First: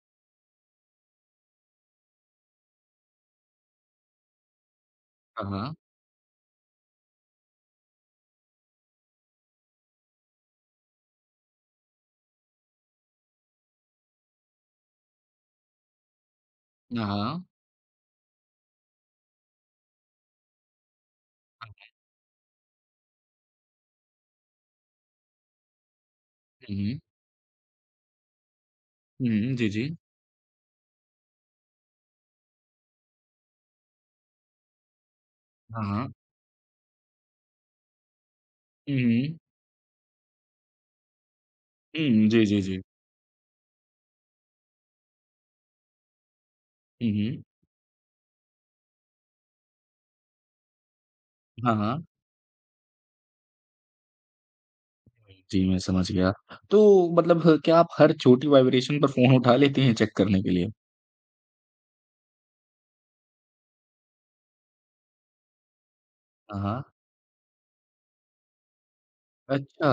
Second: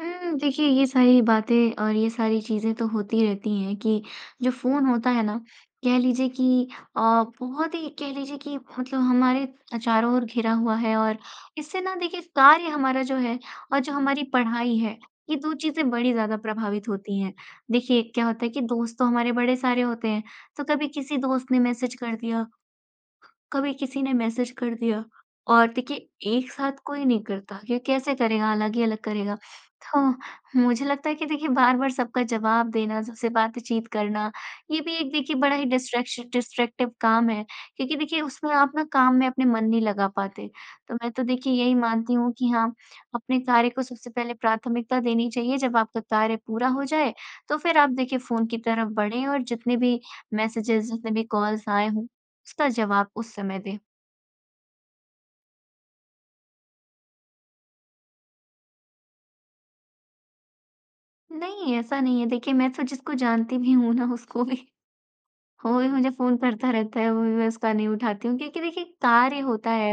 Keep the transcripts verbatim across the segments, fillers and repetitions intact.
हुँ, देखिए, ये सारी बातें और ये सारी चीज़ें तो होती ही रहती हैं कि जो फ़ोन होता है ना, हाँ, हाँ। कह लीजिए कि अ, बहुत ही, कह लीजिए कि मतलब हमारे अ, चारों ओर घिरा हुआ है, और इससे ना देखिए कार्य हमारा जो है और जो हमारी पढ़ाई है, ये दो चीज़ें बड़ी ज़्यादा प्रभावित अ, होती हैं। हाँ। देखिए, क्या होता है कि दोस्त तो हमारे बड़े सारे होते हैं, तो कभी किसी दोस्त ने हाँ जी। मैसेज कर दिया, कभी किसी ने मैसेज कर दिया। और देखिए, एक साथ हुँ, हुँ। कोई नहीं करता, ये कैसे करेगा, अलग ही अलग हुँ, करेगा। हुँ। जी, जी। तो मुझे लगता है कि देखिए, बार-बार सबका जवाब देना, सबसे बातचीत करना, ये भी एक देखिए बड़ा ही हाँ, हाँ। डिस्ट्रैक्शन डिस्ट्रैक्टिव काम है क्योंकि देखिए, उसमें आप ना हुँ, काम में हुँ। अपने मन नहीं लगा पाते। तो मैं तो देखिए यही मानती हुँ, हूँ जी, कि जी, हाँ, जी। अपने कार्य को सबसे पहले प्राथमिकता देनी चाहिए। जब आपका कार्य पूरा हो हुँ, जाए, हुँ। तो फिर आप देखिए फ़ोन की तरफ बढ़ें, और जितने भी मैसेजेज़, जितने भी कॉल्स हाँ, आए हाँ। हों, उसका जवाब उस समय दें। जी, मैं समझ गया। तो मतलब हर क्या आप हर छोटी वाइब्रेशन पर फ़ोन उठा लेती हैं चेक करने के लिए? नहीं, ऐसा नहीं है। देखिए, मैं तो जिसको जानती भी हूँ ना, उसको भी वो भी मुझे फ़ोन हाँ, करता हाँ। रहता है, वो भी मैं उसका नहीं उठाती हूँ क्योंकि देखिए, कार्य होता अच्छा, है,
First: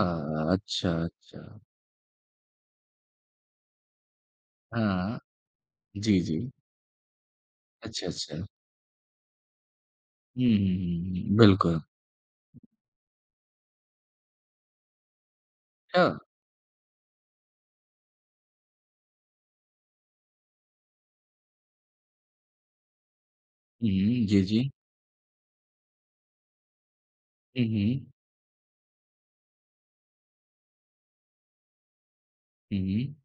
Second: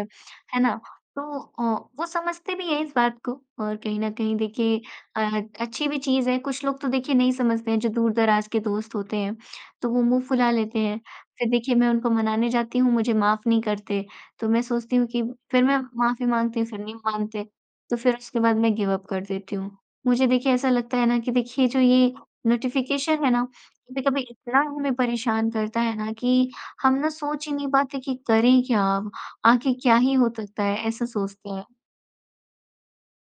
है ना। अच्छा, तो अच्छा। अ, वो समझते भी हैं इस बात को, और कहीं न कहीं देखिए हाँ। अ, अच्छी भी जी, चीज़ है। जी। कुछ लोग तो देखिए नहीं समझते हैं जो अच्छा, अच्छा। दूर-दराज के दोस्त होते हैं, तो वो मुँह हुँ, फुला हुँ, लेते हैं। हुँ, हुँ। फिर देखिए, बिल्कुल। मैं उनको मनाने जाती हूँ, मुझे माफ नहीं करते। तो मैं सोचती हूँ कि फिर मैं छ माफी माँगती हूँ. फिर नहीं मानते, तो फिर उसके बाद मैं गिव अप कर देती हूँ। मुझे देखिए ऐसा लगता है ना कि देखिए जो ये नोटिफिकेशन है ना, कभी-कभी उहुँ, जी, इतना जी। हमें परेशान करता है ना कि हम ना सोच ही हुँ, नहीं पाते हुँ। कि करें क्या, आके क्या ही हो तकता है, ऐसा सोचते हैं। हुँ, हुँ।